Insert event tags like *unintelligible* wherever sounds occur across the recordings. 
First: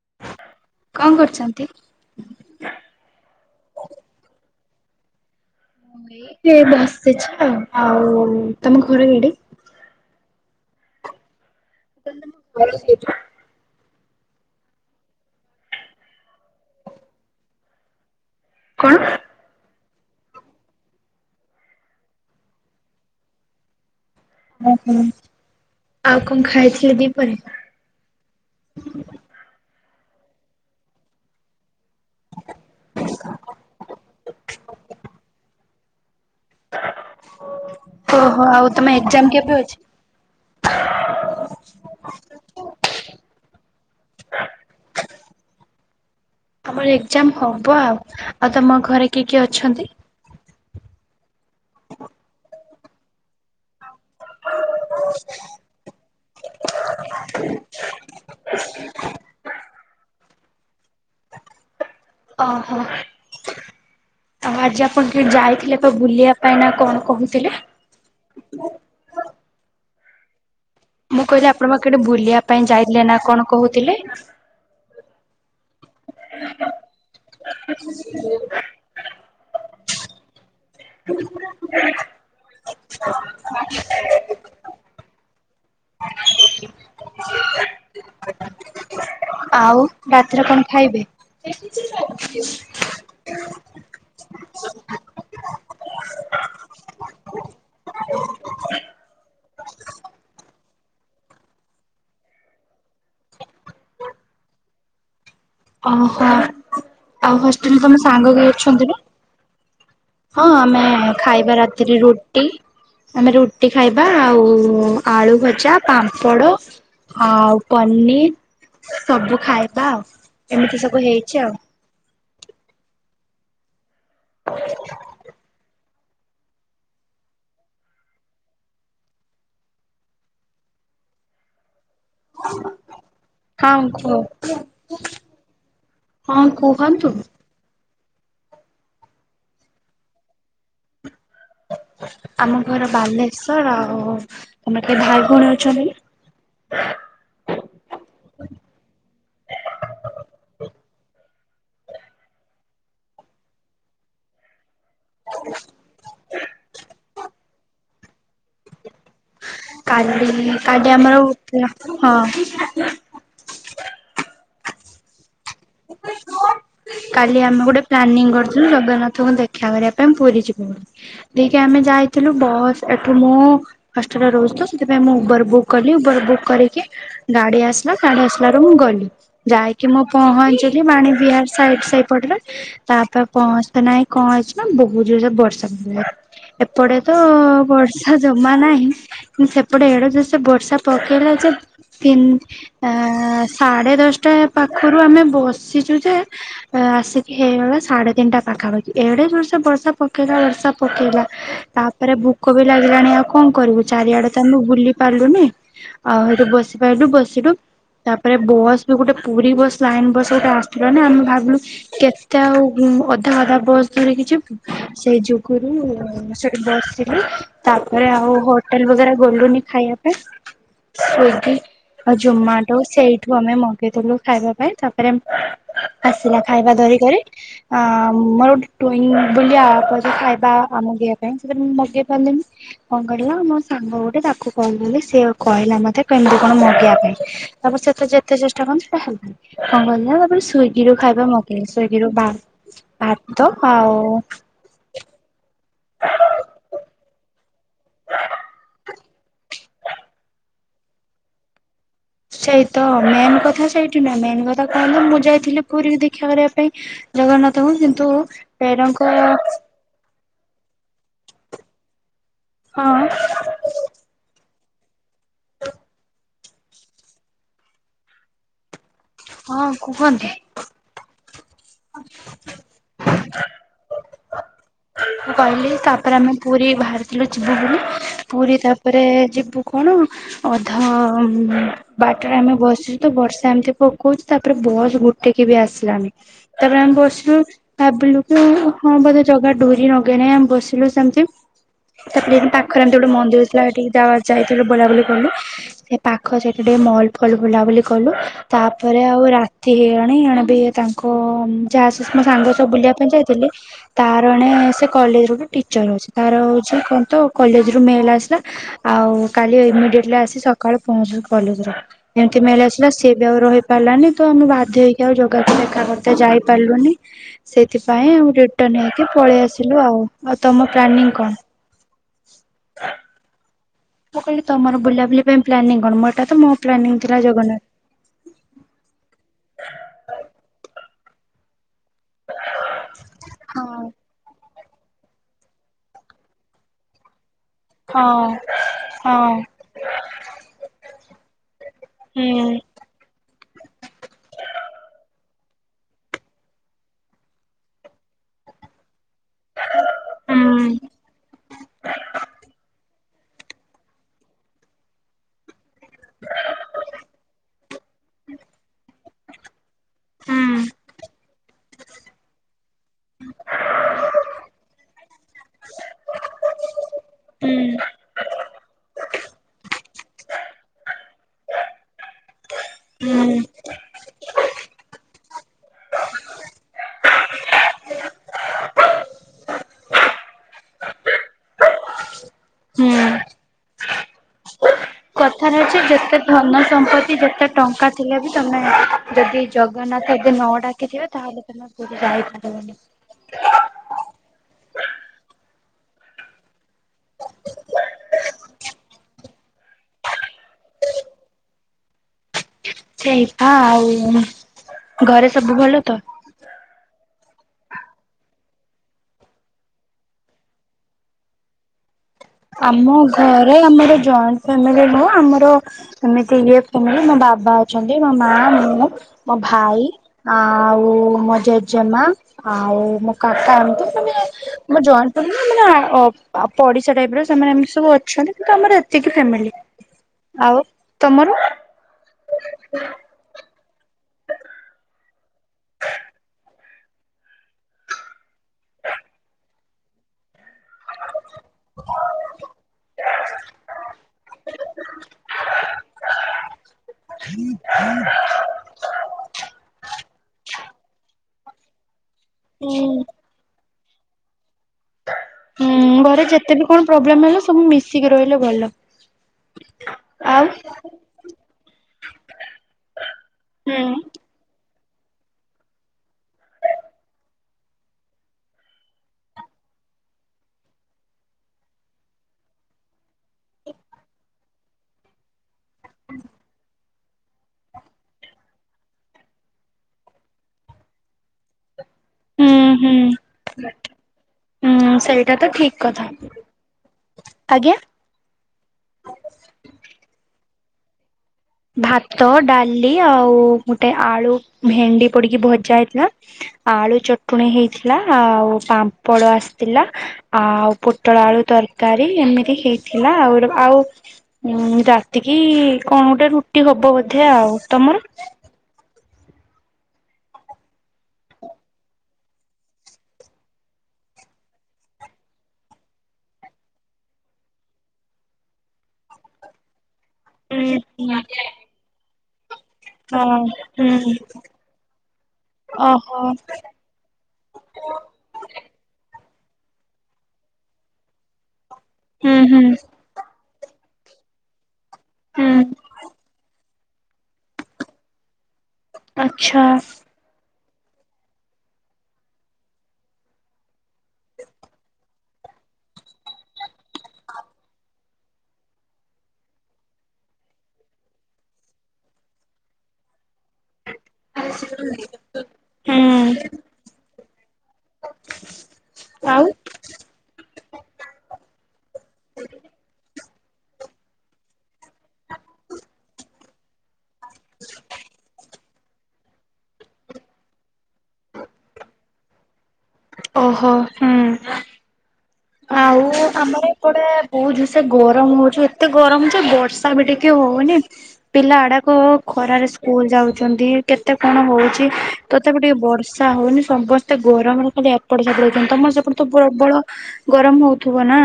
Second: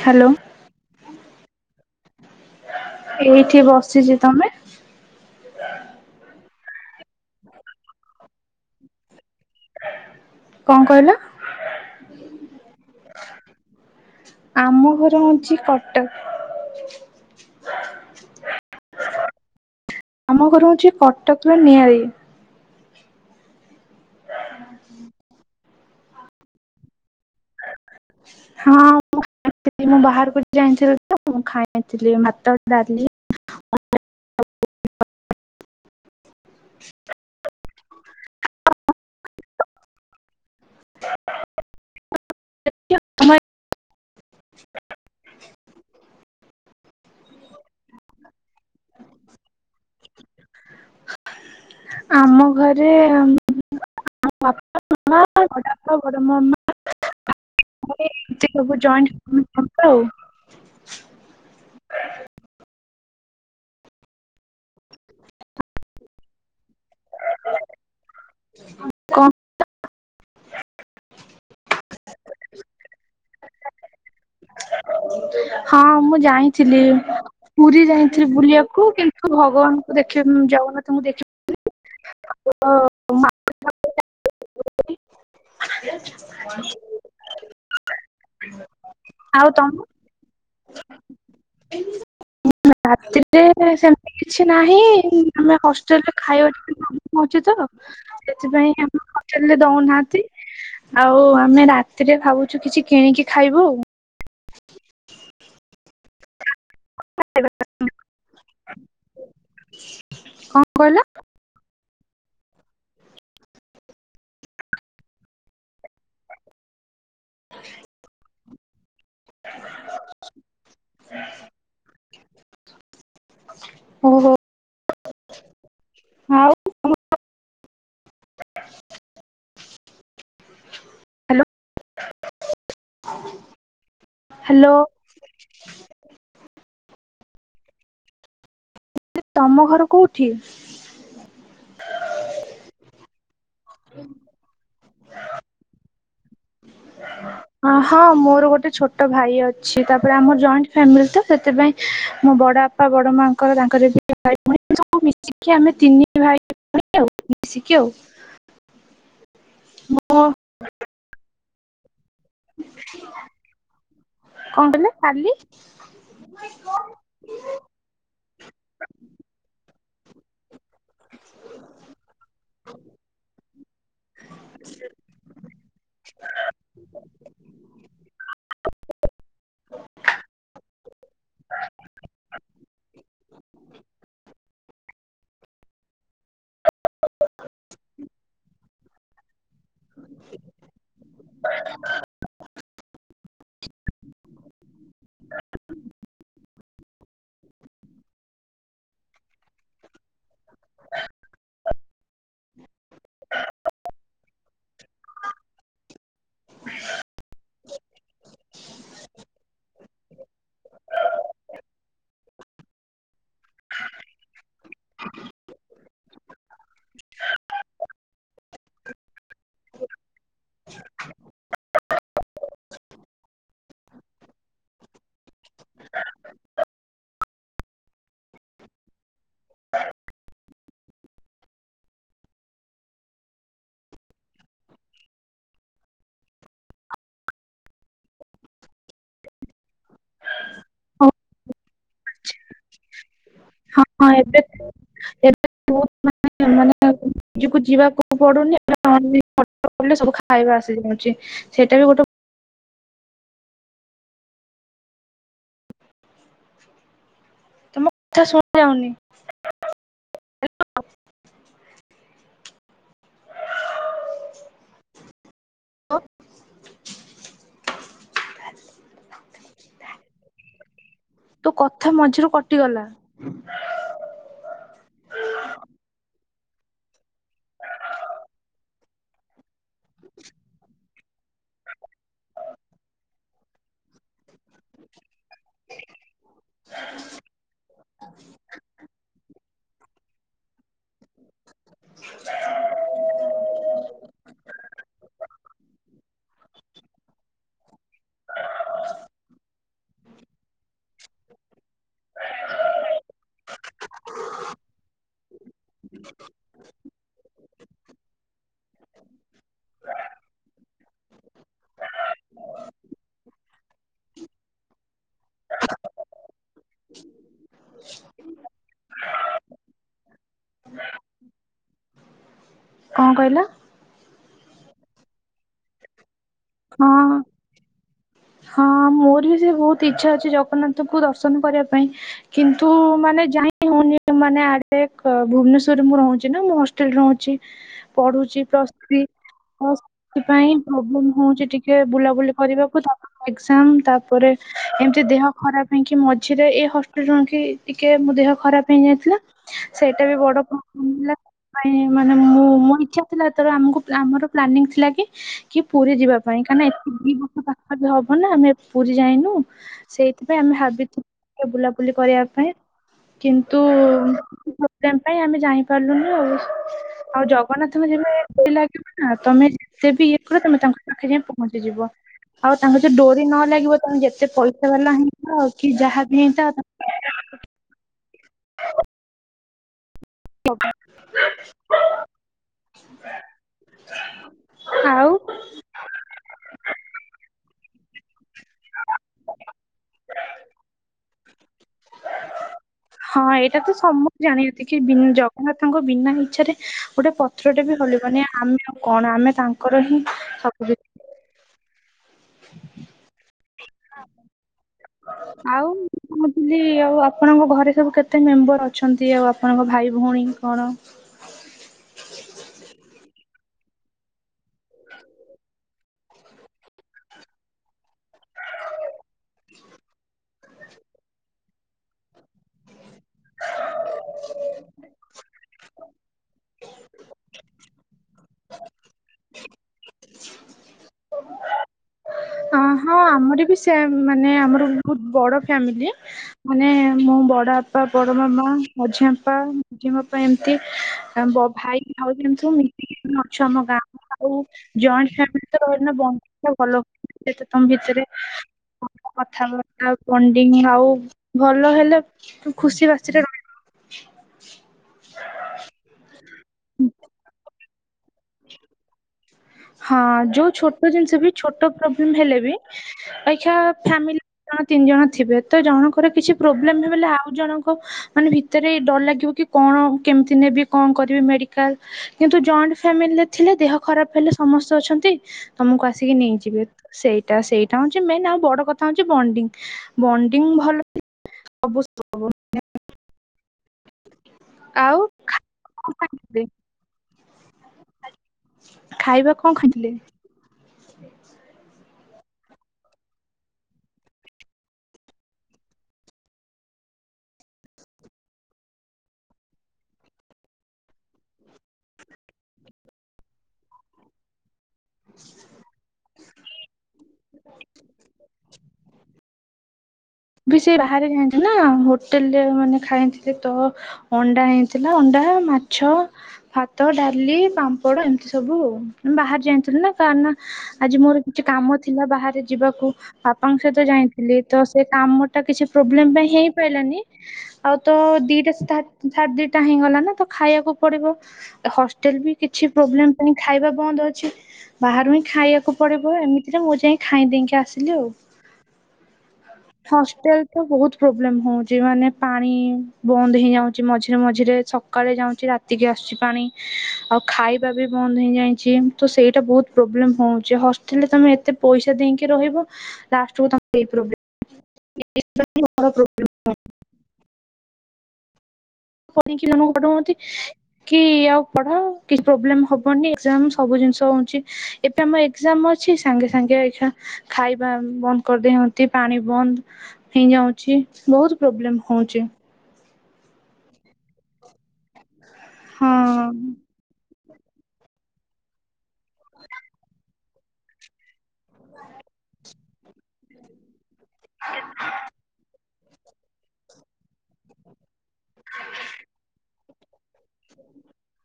Hello କଣ କରୁଛନ୍ତି? ଏଇଠି ବସିଚି ତମେ। ଏଇଠି ବସିଚି ଆଉ ଆଉ ତମ ଘରେ ଏଡେ। କଣ କହିଲ। *unintelligible* ଆମ ଘର ହଉଚି କଟକ। କଣ। ଆମ ଘର ହଉଚି କଟକର ନିଆଳି। ଓହୋ ଆଉ କଣ ଖାଇଥିଲେ ଦିପହରେ। ହଁ ମୁଁ *unintelligible* ବାହାରକୁ *unintelligible* *unintelligible* ଭାତ ଡାଲି *unintelligible* ଓହୋ ଆଉ ତମ ଏକ୍ଜାମ କେବେ ଅଛି। *unintelligible* ଆମର ଏକ୍ଜାମ ହବ ଆଉ ଆଉ ତମ ଘରେ କିଏ କିଏ ଅଛନ୍ତି। ଆମ ଘରେ *unintelligible* *unintelligible* ଓହୋ ଆଉ ଆଜି ଆପଣ କେ ଯାଇଥିଲେ ତ ବୁଲିବା ପାଇଁ ନା କଣ କହୁଥିଲେ। *unintelligible* ମୁଁ କହିଲି ଆପଣ ବା କେଟେ ବୁଲିବା ପାଇଁ ଯାଇଥିଲେ ନା କଣ କହୁଥିଲେ। ହଁ ମୁଁ ଯାଇଁଥିଲି ପୁରୀ ଯାଇଁଥିଲି ବୁଲିବାକୁ କିନ୍ତୁ କୁ ଭଗବାନଙ୍କୁ ଦେଖି ବ ଯାଉ *inaudible* ଆଉ ରାତିରେ କଣ ଖାଇବେ। ରାତିରେ ସେମତି କିଛି ନାହିଁ ଆମେ ହଷ୍ଟେଲରେ ଖାଇବା ଟିକେ ହଉଛି ତ ସେଥିପାଇଁ ଆମ ହୋଟେଲରେ ଦଉନାହାନ୍ତି। ଆଉ ଆମେ ରାତିରେ ଭାବୁଛୁ କିଛି କିଣିକି ଖାଇବୁ। ଓ ହ। ଆଉ ହଷ୍ଟେଲରେ ତମ ସାଙ୍ଗ କେ ଅଛନ୍ତି ନା ହଁ କଣ ଆମେ କହିଲ ଖାଇବା ରାତିରେ ରୁଟି। ଆମେ ରୁଟି ଖାଇବା ଆଉ ଆଳୁ ଭଜା ପାମ୍ପଡ଼ ଆଉ ପନିର ସବୁ ଖାଇବା ଆଉ ଏମିତି ସବୁ ହେଇଛି ଆଉ। ହଉ ହଉ ଆଉ। ହ୍ୟାଲୋ କଁ କୁହ ହ୍ୟାଲୋ ହଁ କୁହନ୍ତୁ। ତମ ଘର କୋଉଠି। ଆମ ଘର ବାଲେଶ୍ଵର ଆଉ ତମର କେ ଭାଇ ଭଉଣୀ ଅଛନ୍ତି। ହଁ ହଁ ମୋର ଗୋଟେ ଛୋଟ ଭାଇ ଅଛି ତାପରେ ଆମର ଜଏଣ୍ଟ ଫ୍ୟାମିଲି ତ ସେଥିପାଇଁ ମୋ ବଡ ବା ପା ବଡ଼ ମାଙ୍କର ତାଙ୍କର ବି *unintelligible* ଆଉ କାଲି କାଲି ଆମର ଉପମା ହଁ। କଣ କହିଲେ କାଲି କାଲି ଆମେ ଗୋଟେ ପ୍ଲାନିଂ କରିଥିଲୁ ଜଗାନାଥଙ୍କୁ ଦେଖ୍ କ୍ଷା କରିବା ପାଇଁ ପୁରୀ ଯିବୁ ବୋଲି ତିଇକି ଆମେ ଯାଇଥିଲୁ ବସ୍ ଏଠୁ ମୁଁ ହଷ୍ଟେଲ୍‌ରେରଉଚି ତ ସେଥିପାଇଁ ମୁଁ ଉବର ବୁକ୍ କଲି ଉବର ବୁକ୍ କରିକି ଗାଡି ଆସିଲା ଗାଡି ଆସିଲାରୁ ମୁଁ ଗଲି ଯାଇକି ମୁଁ ପହ କି ମାଣ ବିହାର ସାଇଟ୍ ସେଇପଟରେ ତା ତାପହଞ୍ଚତେ ନାହିଁ କଣ ହେଇଚି ନା ବହୁତ ଜୋର୍ ବର୍ଷା ସେପଟେ ଏଡେ ଯୋସେ ବର୍ଷା ପକେଇଲା ଯେ ତିନ୍ ଆଁ ସାଢ଼େ ଦଶଟା ପାଖୁରୁ ଆମେ ବସିଚୁ ଯେ। ଆ ଆସିକି ହେଇଗଲା ସାଡେ ତିନିଟା ପାଖାପାଖି ଏଡେ ଜୋର୍ଷ ବର୍ଷା ପକେଇଲା ବର୍ଷା ପକେଇଲା ତାପରେ ଭୁକ ବି ଲାଗିଲାଣି ଆଉ କଣ କରିବୁ ଚାରିଆଡେ ତ ଆମେ ବୁଲି ପାରିଲୁନି। ଆଉ ହେଟୁ ବସିପାଇଲୁ ବସିଲୁ ତାପରେ ବସ୍ ବି ଗୋଟେ ପୁରୀ ବସ୍ ଲାଇନ୍‌ ବସ୍ କୋଉଟା ଆସିଥିଲ ନା ଆମେ ଭାବିଲୁ କେତେ ଆଉ ଉଁ ଅଧା ଅଧା ବସ୍ ଧରି କିଛି ସେଇ ଯୁଗୁରୁ ସେଠି ବସିଲି ତାପରେ ଆଉ ବ ହୋଟେଲ ବଗେରା ଗୋଲୁନି ଖାଇବା ପାଇଁ। ସ୍ଵିଗି ଆଉ ଜୋମାଟୋ ସେଇଠୁ ଆମେ ମଗେଇଦେଲୁ ଖାଇବା ପାଇଁ ତାପରେ ଆସିଲା ଖାଇବା ଧରିକରି। ଆ ମୋର ଗୋଟେ ଟୁଇଁ ବୋଲି ଆପ ଅଛି ଖାଇବା ଆମଗେଇବା ପାଇଁ ସେଥିରେ ମୁଁ ମଗେଇ ପାରିଲିନି। କଣ କରିବା ମୋ ସାଙ୍ଗ ଗୋଟେ ତାକୁ କହିଦେଲି ସିଏ କହିଲା ମତେ କେମିତି କଣ ମଗେଇିବା ପାଇଁ। ତାପରେ ସେଟା ଯେତେ ଚେଷ୍ଟା କନି ସେଇଟା ହେଇ ପାଇ କଁ କହି ମୁଁ ଭାବିଲି ସ୍ଵିଡି ରୁ ଖାଇବା ମଗେଇ ସ୍ଵିଡି ରୁ ଭା-ଭାତ ହଁ ଆଉ ଏବେ ଏବେ ବୋହୁତ ମାନେ ମାନେ ନିଜକୁ ଯିବାକୁ ପଡୁନି ମାନେ *unintelligible* ଡ଼ର କଲେ ସବୁ ଖାଇବା ଆସି ଯାଉଚି ସେଇଟା ବି ଗୋଟେ ସେଇ ତ ମେନ୍ କଥା ସେଇଠି ନା ମେନ୍ କଥା କହିଲୁ ମୁଁ ଯାଇଥିଲି ପୁରୀ ଦେଖା କରିବା ପାଇଁ। ଜଗନ୍ନାଥଙ୍କୁ ତମ କିନ୍ତୁ କଥା ଶୁଣା ଯାଉନି ବେରଙ୍କ ହଁ। ହଁ କୁ କୁହନ୍ତ। ତୋ କଥା ମଝିରୁ କଟିଗଲା। ମୁଁ କହିଲି ତାପରେ ଆମେ ପୁରୀ ବାହାରିଥିଲୁ ଯିବୁ ବୁଲି ପୁରୀ ତାପରେ ଯିବୁ। କଣ ଅଧ ବାଟ୍ରେ ଆମେ ବସିଚୁ ତ ବର୍ଷା ଏମିତି ପ କଉଚି ତାପରେ ବସ୍ ଗୋଟେକି ବି ଆସିଲାନି। ତାପରେ ଆମେ ବସିଲୁ ଭାବିଲୁ କି ହଁ ବୋଧେ ଜଗା ଗି ରାଗେନାଇଁ ଆମେ ବସିଲୁ ସେମିତି। ତାପରେ ଏଇ ପାଖରେ ଏମତି ଗୋଟେ ମନ୍ଦିର ଥିଲା ହେଟିକି ଯା ଯାଇଥିଲୁ ବୁଲାବୁଲି କଲୁ। ସେ ପାଖ ସେଠି ଟିକେ ମଲ୍ ଫଲ ବୁଲାବୁଲି କଲୁ ତାପରେ ଆଉ ରା ତି ହେଇଗଲାଣି ଏଣେ ବି ତାଙ୍କ ଯାଆ ସ ମୋ ସାଙ୍ଗ ସଅ ବୁଲିବା ପାଇଁ ଯାଇଥିଲି ତାର ଏଣେ ସେ କଲେଜରୁ ବି ଟିଚର୍ ଅଛି ତାର ହଉଚି କଣ ତ କଲେଜରୁ ମେଲ୍ ଆସିଲା। ଆଉ କାଲି ଇମିଡିଏଟଲି ଆସି ସକାଳୁ ପହଞ୍ଚ କଲେଜ ରେ। ଏନ୍ତି ମେଲ୍‌ ଆସିଲା ସିଏ ବି ଆଉ ରହି ପାରିଲାନି ତ ମୁଁ ବାଧ୍ୟ ହେଇକି ଆଉ ଜୋଗା କୁ ଦେଖାକରି ତ ଯାଇପାରିଲୁନି। ସେଇଥିପାଇଁ ଆଉ ରିଟନ୍‌ ହେଇକି ପଳେଇ ଆସିଲୁ ଆଉ ଆଉ ତମ ପ୍ଲାନିଂ କଣ? କଣ କହିଲ? ମୁଁ କହିଲି ତମର ବୁଲାବୁଲି ପାଇଁ ପ୍ଲାନିଂ କଣ ମୋ ଏଟା ତ ମୋ ହଁ ପ୍ଲାନିଙ୍ଗ ଥିଲା ଜଗନ୍ନାଥ୍ ହଁ ମୋର ବି ସେଇ ବହୁତ ଇଛା ଅଛି ଜଗନ୍ନାଥକୁ ଦର୍ଶନ କରିବା ପାଇଁ। କିନ୍ତୁ ମାନେ ଯାଇ ହଁ ହଉନି। ମାନେ ଆଡେ କ ଭୁବନେସ୍ଵରରେ ମୁଁ ରହୁଚି ନା ମୁଁ ହଷ୍ଟେଲରେ ରହୁଛି। ହଁ ପଢୁଚି ପ୍ଲସ ଥ୍ରି। ହଁ ସେଥିପାଇଁ ପ୍ରୋବ୍ଲେମ ହଉଚି ଟିକେ ହୁଁ ବୁଲାବୁଲି କରିବାକୁ। ଏକ୍ସାମ୍ ତାପରେ ଏମିତି ଦେହ ଖରାପ ହେଇକି ମଝିରେ ଏ ହଷ୍ଟେଲରୁକି ଟିକେ ମୋ ଦେହ ଖରାପ ହେଇଯାଇଥିଲା। ସେଇଟା ବି ବଡ ହୁଁ କମିଲାନି ସେଇଥିପାଇଁ ମାନେ ମୁଁ ମୋ ଇଛା। ଥିଲା ଏତେ ବଳୁ ଆମକୁ ଆମର ପ୍ଲାନିଂ ଥିଲା କି କି ପୁରୀ ଯିବା ପାଇଁ କାଇଁ ନା ଦି ବର୍ଷ ପାଖା ପାଖା ହବ ନା ଆମେ ପୁରୀ ଯାଇନୁ ସେଇଥିପାଇଁ ହୁଁ ଆମେ ଭାବିଥିଲୁ? ବୁଲାବୁଲି କରିବା ପାଇଁ କିନ୍ତୁ *inaudible* ପାଇଁ ଆମେ ଜାଣିପାରିଲୁନି ଆଉ ଆଉ ହୁଁ ଜଗନ୍ନାଥଙ୍କ ଯେବେ ଡୋରି ଲାଗିବ ନା ତମେ ସେବି ଇଏ କରେ ତମେ ତାଙ୍କ ପାଖେ ଯାଇ ପହଞ୍ଚିଯିବ। ଆଉ ତାଙ୍କର ଯଦି ଡୋରି ହୁଁ ନ ଲାଗିବ ତମେ ଯେତେ ପଇସା ବାଲା ହେଇଥା କି ଯାହାବି ହେଇଥାଅ *inaudible* ହୁଁ। ଆଉ କଥାରେ ଅଛି ଯେତେ ଧନ ସମ୍ପତ୍ତି ଯେତେ ଟଙ୍କା ଥିଲେ ବି ତମେ ଯଦି ଜଗନ୍ନାଥ ଯଦି ନ ଡାକିଥିବ ତାହେଲେ ତମେ ପୁରୀ ଯାଇପାରିବନି। ହଁ ଏଇଟା ତ ସ ତ ମୁଁ ଜାଣନ୍ତି କି ଜଗନ୍ନାଥଙ୍କ ବିନା ଇଚ୍ଛାରେ ଗୋଟେ ପତ୍ରଟେ ବି ହଲିବନି ଆମେ ଆଉ କଣ? କଣ ଆମେ ତାଙ୍କର ହିଁ ସବୁକିଛି *inaudible* ତ ଆଉ ଘରେ ସବୁ ଆଉ ଭଲ ତ? ମୁଁ ଆଉ ଆପଣଙ୍କ ଘରେ ସବୁ କେତେ ମେମ୍ବର ଅଛନ୍ତି ଆଉ ଆପଣଙ୍କ ଭାଇ ଭଉଣୀ କଣ? ଆମ ଘରେ ଆମର ଜଏଣ୍ଟ ଫ୍ୟାମିଲି ରହୁ ଆମର ସେମିତି ଇଏ ଫୁମି ମୋ ବାବା ଅଛନ୍ତି ମୋ ମା ମୁଁ ମୋ ଭାଇ ଆ ଆଉ ମୋ ଜେଜେମା ଆଉ ମୋ କାକା ଏମତି ମାନେ ମୋ ଜଏଣ୍ଟ ମାନେ ପଡିଶା ଟାଇପର ସେମାନେ ଏମିତି ସବୁ ଅଛନ୍ତି କିନ୍ତୁ ଆମର ଏତିକି ଫ୍ୟାମିଲି ଆଉ ତମର ହଁ ହଁ ଆମର ବି ସେମ୍ ମାନେ ଆମର ବହୁତ ବଡ ଫ୍ୟାମିଲି। ମାନେ ମୁଁ ବଡ ବାପା ବଡ ମାମା ମଝି ଆପା ଝି ବାପା ଏମିତି ଭାଇ ଭାଉଜ ଏମିତି ସବୁ ମିସି କି ଅଛୁ ଆମ ଗାଁ ଆଉ ଜଏଣ୍ଟ ଫ୍ୟାମିଲି ତ ରହିଲେ ବଣ୍ଡିଂଟା ଭଲ ସେତ ତମ ଭିତରେ କଥାବାର୍ତ୍ତା ବଣ୍ଡିଙ୍ଗ ଆଉ ଭଲ ହେଲେ ତୁ ହୁଁ। ଖୁସି ବାସିରେ ରହି ହୁଁ ଘରେ ଯେତେ ବି କଣ ପ୍ରୋବ୍ଲେମ ହେଲା ସବୁ ମିଶିକି ରହିଲେ ଭଲ। ହଁ ଆଉ ଯୋଉ ଛୋଟ ଜିନିଷ ବି ଛୋଟ ପ୍ରୋବ୍ଲେମ ହେଲେ ଅହିକା ହୁଁ ଫ୍ୟାମିଲି ଦି ଜଣ ତିନି ଜଣ ଥିବେ ତ ଜଣଙ୍କର କିଛି ପ୍ରୋବ୍ଲେମ ହେଲେ ଆଉ ଜଣଙ୍କ ମାନେ ଭିତରେ ଡର ଲାଗିବ କି କଣ କେମିତି ନେବି କଣ କରିବି ମେଡିକାଲ କିନ୍ତୁ ଜଏଣ୍ଟ ଫ୍ୟାମିଲିରେ ଥିଲେ ଦେହ ଖରାପ ହେଲେ ସମସ୍ତେ ଅଛନ୍ତି। ତମକୁ ଆସିକି ନେଇଯିବେ ସେଇଟା ସେଇଟା ହଉଛି ମେନ୍ ଆଉ ବଡ କଥା ହଉଛି ବଣ୍ଡିଙ୍ଗ। ବଣ୍ଡିଙ୍ଗ ଭଲ ସବୁ ହୁଁ ହୁଁ। ହୁଁ ଆଉ ସେଇଟା ତ ଠିକ କଥା ଆଜ୍ଞା। ଖାଇବା କଣ ଖାଇଥିଲେ? ଭାତ ଡାଲି ଆଉ ଗୋଟେ ଆଳୁ ଭେଣ୍ଡି ପଡିକି ଭଜା ହେଇଥିଲା। ଆଳୁ ଚଟଣୀ ହେଇଥିଲା ଆଉ ପାମ୍ପଡ଼ ଆସିଥିଲା। ଆଉ ପୋଟଳ ଆଳୁ ତରକାରୀ ଏମିତି ହେଇଥିଲା ଆଉ ଆଉ ଉଁ ରାତିକି କଣ ଗୋଟେ ରୁଟି ହବ ବୋଧେ ଆଉ ତମର ବି ସେ ବାହାରେ ଯାନ୍ତିନା ହୋଟେଲରେ ମାନେ ଖାନ୍ତିନି ସେ ତ ଅଣ୍ଡା ହେଇଥିଲା ଅଣ୍ଡା ମାଛ ଭାତ ଡାଲି ପାମ୍ପଡ ଏମିତି ସବୁ ବାହାରେ ଯାଇଥିଲୁ ନା କା ନା ହୁଁ ଆଜି ମୋର କିଛି କାମ ଥିଲା ବାହାରେ ଯିବାକୁ ହଁ ବାପାଙ୍କ ସହିତ ହୁଁ ଯାଇଥିଲି ତ ସେ କାମଟା କିଛି ପ୍ରୋବ୍ଲେମ ଓହୋ ପାଇଁ ହେଇ ପାରିଲାନି। ଆଉ ତ ଦିଟା ସୁଧା ଦିଟା ହେଇଗଲା। ନା ତ ଖାଇବାକୁ ପଡିବ ହ ହୋଟେଲ ବି ହୁଁ ହୁଁ କିଛି ପ୍ରୋବ୍ଲେ ଖାଇବା ବନ୍ଦ ଅଛି। ବାହାରୁ ହିଁ ହୁଁ। ଖାଇବାକୁ ପଡିବ ଏମିତିରେ ମୁଁ ଯାଇ ଖାଇଁ ଦେଇେକି ଆସିଲି ଆଉ। ଆଛା ହଷ୍ଟେଲ ତ ବହୁତ ପ୍ରୋବ୍ଲେମ ହଉଛି। ମାନେ ପାଣି ବନ୍ଦ ହୋଇଯାଉଛି। ମଝିରେ ମଝିରେ ସକାଳେ ଯାଉଛି ରାତିକି ଆସୁଛି ପାଣି ଆଉ ଖାଇବା ବି ବନ୍ଦ ହୋଇଯାଇଚି। ତ ସେଇଟା ବହୁତ ପ୍ରୋବ୍ଲେମ ହଉଛି ହଷ୍ଟେଲରେ ତମେ ଏତେ ପଇସା ଦେଇକି ରହିବ। ଲାଷ୍ଟ କୁ ତମେ ଏ ପ୍ରୋବ୍ଳେମ *unintelligible* *inaudible* ହୁଁ *inaudible* ଆଉ କି ଆଉ ପଢ କିଛି ପ୍ରୋବ୍ଲେମ ହବନି। ଏ ଗ୍ଜାମ୍ ସବୁ ଜିନିଷ ହଉଛି। ଏବେ ଆମ ଏଗ୍‌ଜାମ୍ମ ଅଛି। ସାଙ୍ଗେ ସାଙ୍ଗେ ଏଇା ଖାଇବା ବନ୍ଦ କରିଦେଇନ୍ତି। ଏ ପାଣି ବନ୍ଦ ହେଇଯାଇଛି। ବହୁତ ପ୍ରୋବ୍ଲେମ୍ ହେଉଛି। ଓହୋ ହୁଁ। ଆଉ ହଁ। ଆମର ଏପଟେ ବହୁତ ଜ୍ରଷେ ଗରମ ହଉଛୁ ଏତେ ଗରମ ହଉଛି ବର୍ଷା ବି ଟିକେ। ହଉନି ପିଲା ଆଡାକ ଖରାରେ। ସ୍କୁଲ ଯାଉଛନ୍ତି କେତେ କ'ଣ ହଉଛି ତଥାପି ଟିକେ ବର୍ଷା। ହଉନି ସମସ୍ତେ ଗରମରେ ଖାଲି ଏପଡ ସାପଡ଼ ହଉଛନ୍ତି ତମର ସେପଟ ତ ପ୍ରବଳ। ଗରମ ହଉଥିବ ନା।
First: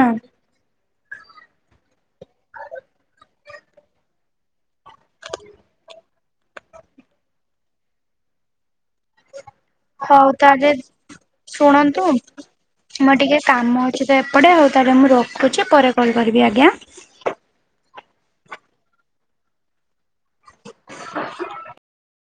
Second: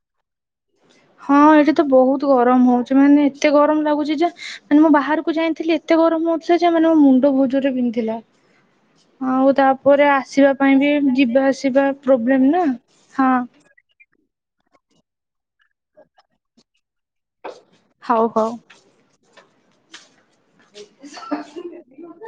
ହଁ ଏଇଠି ତ ବହୁତ ଗରମ ହଉଛି ମାନେ ଏତେ ଗରମ ଲାଗୁଛି ଯେ। ମାନେ ମୁଁ ବାହାରକୁ ଯାଇଥିଲି ଏତେ। ମୁଣ୍ଡ ବହୁତ ଜରେ ବିନ୍ଧିଲା ଆଉ ତା। ପରେ ହଉ ଆସିବା ତାହେଲେ ପାଇଁ ବି ଯିବା ଆସିବା ଶୁଣନ୍ତୁ ପ୍ରୋବ୍ଲେମ୍ ନା ହଁ। କିଚ ତ ଏପଟେ ହଉ ତାହେଲେ ମୁଁ ରଖୁଛି ପରେ କଲ୍ କରିବି ଆଜ୍ଞା। ହଉ ହଉ।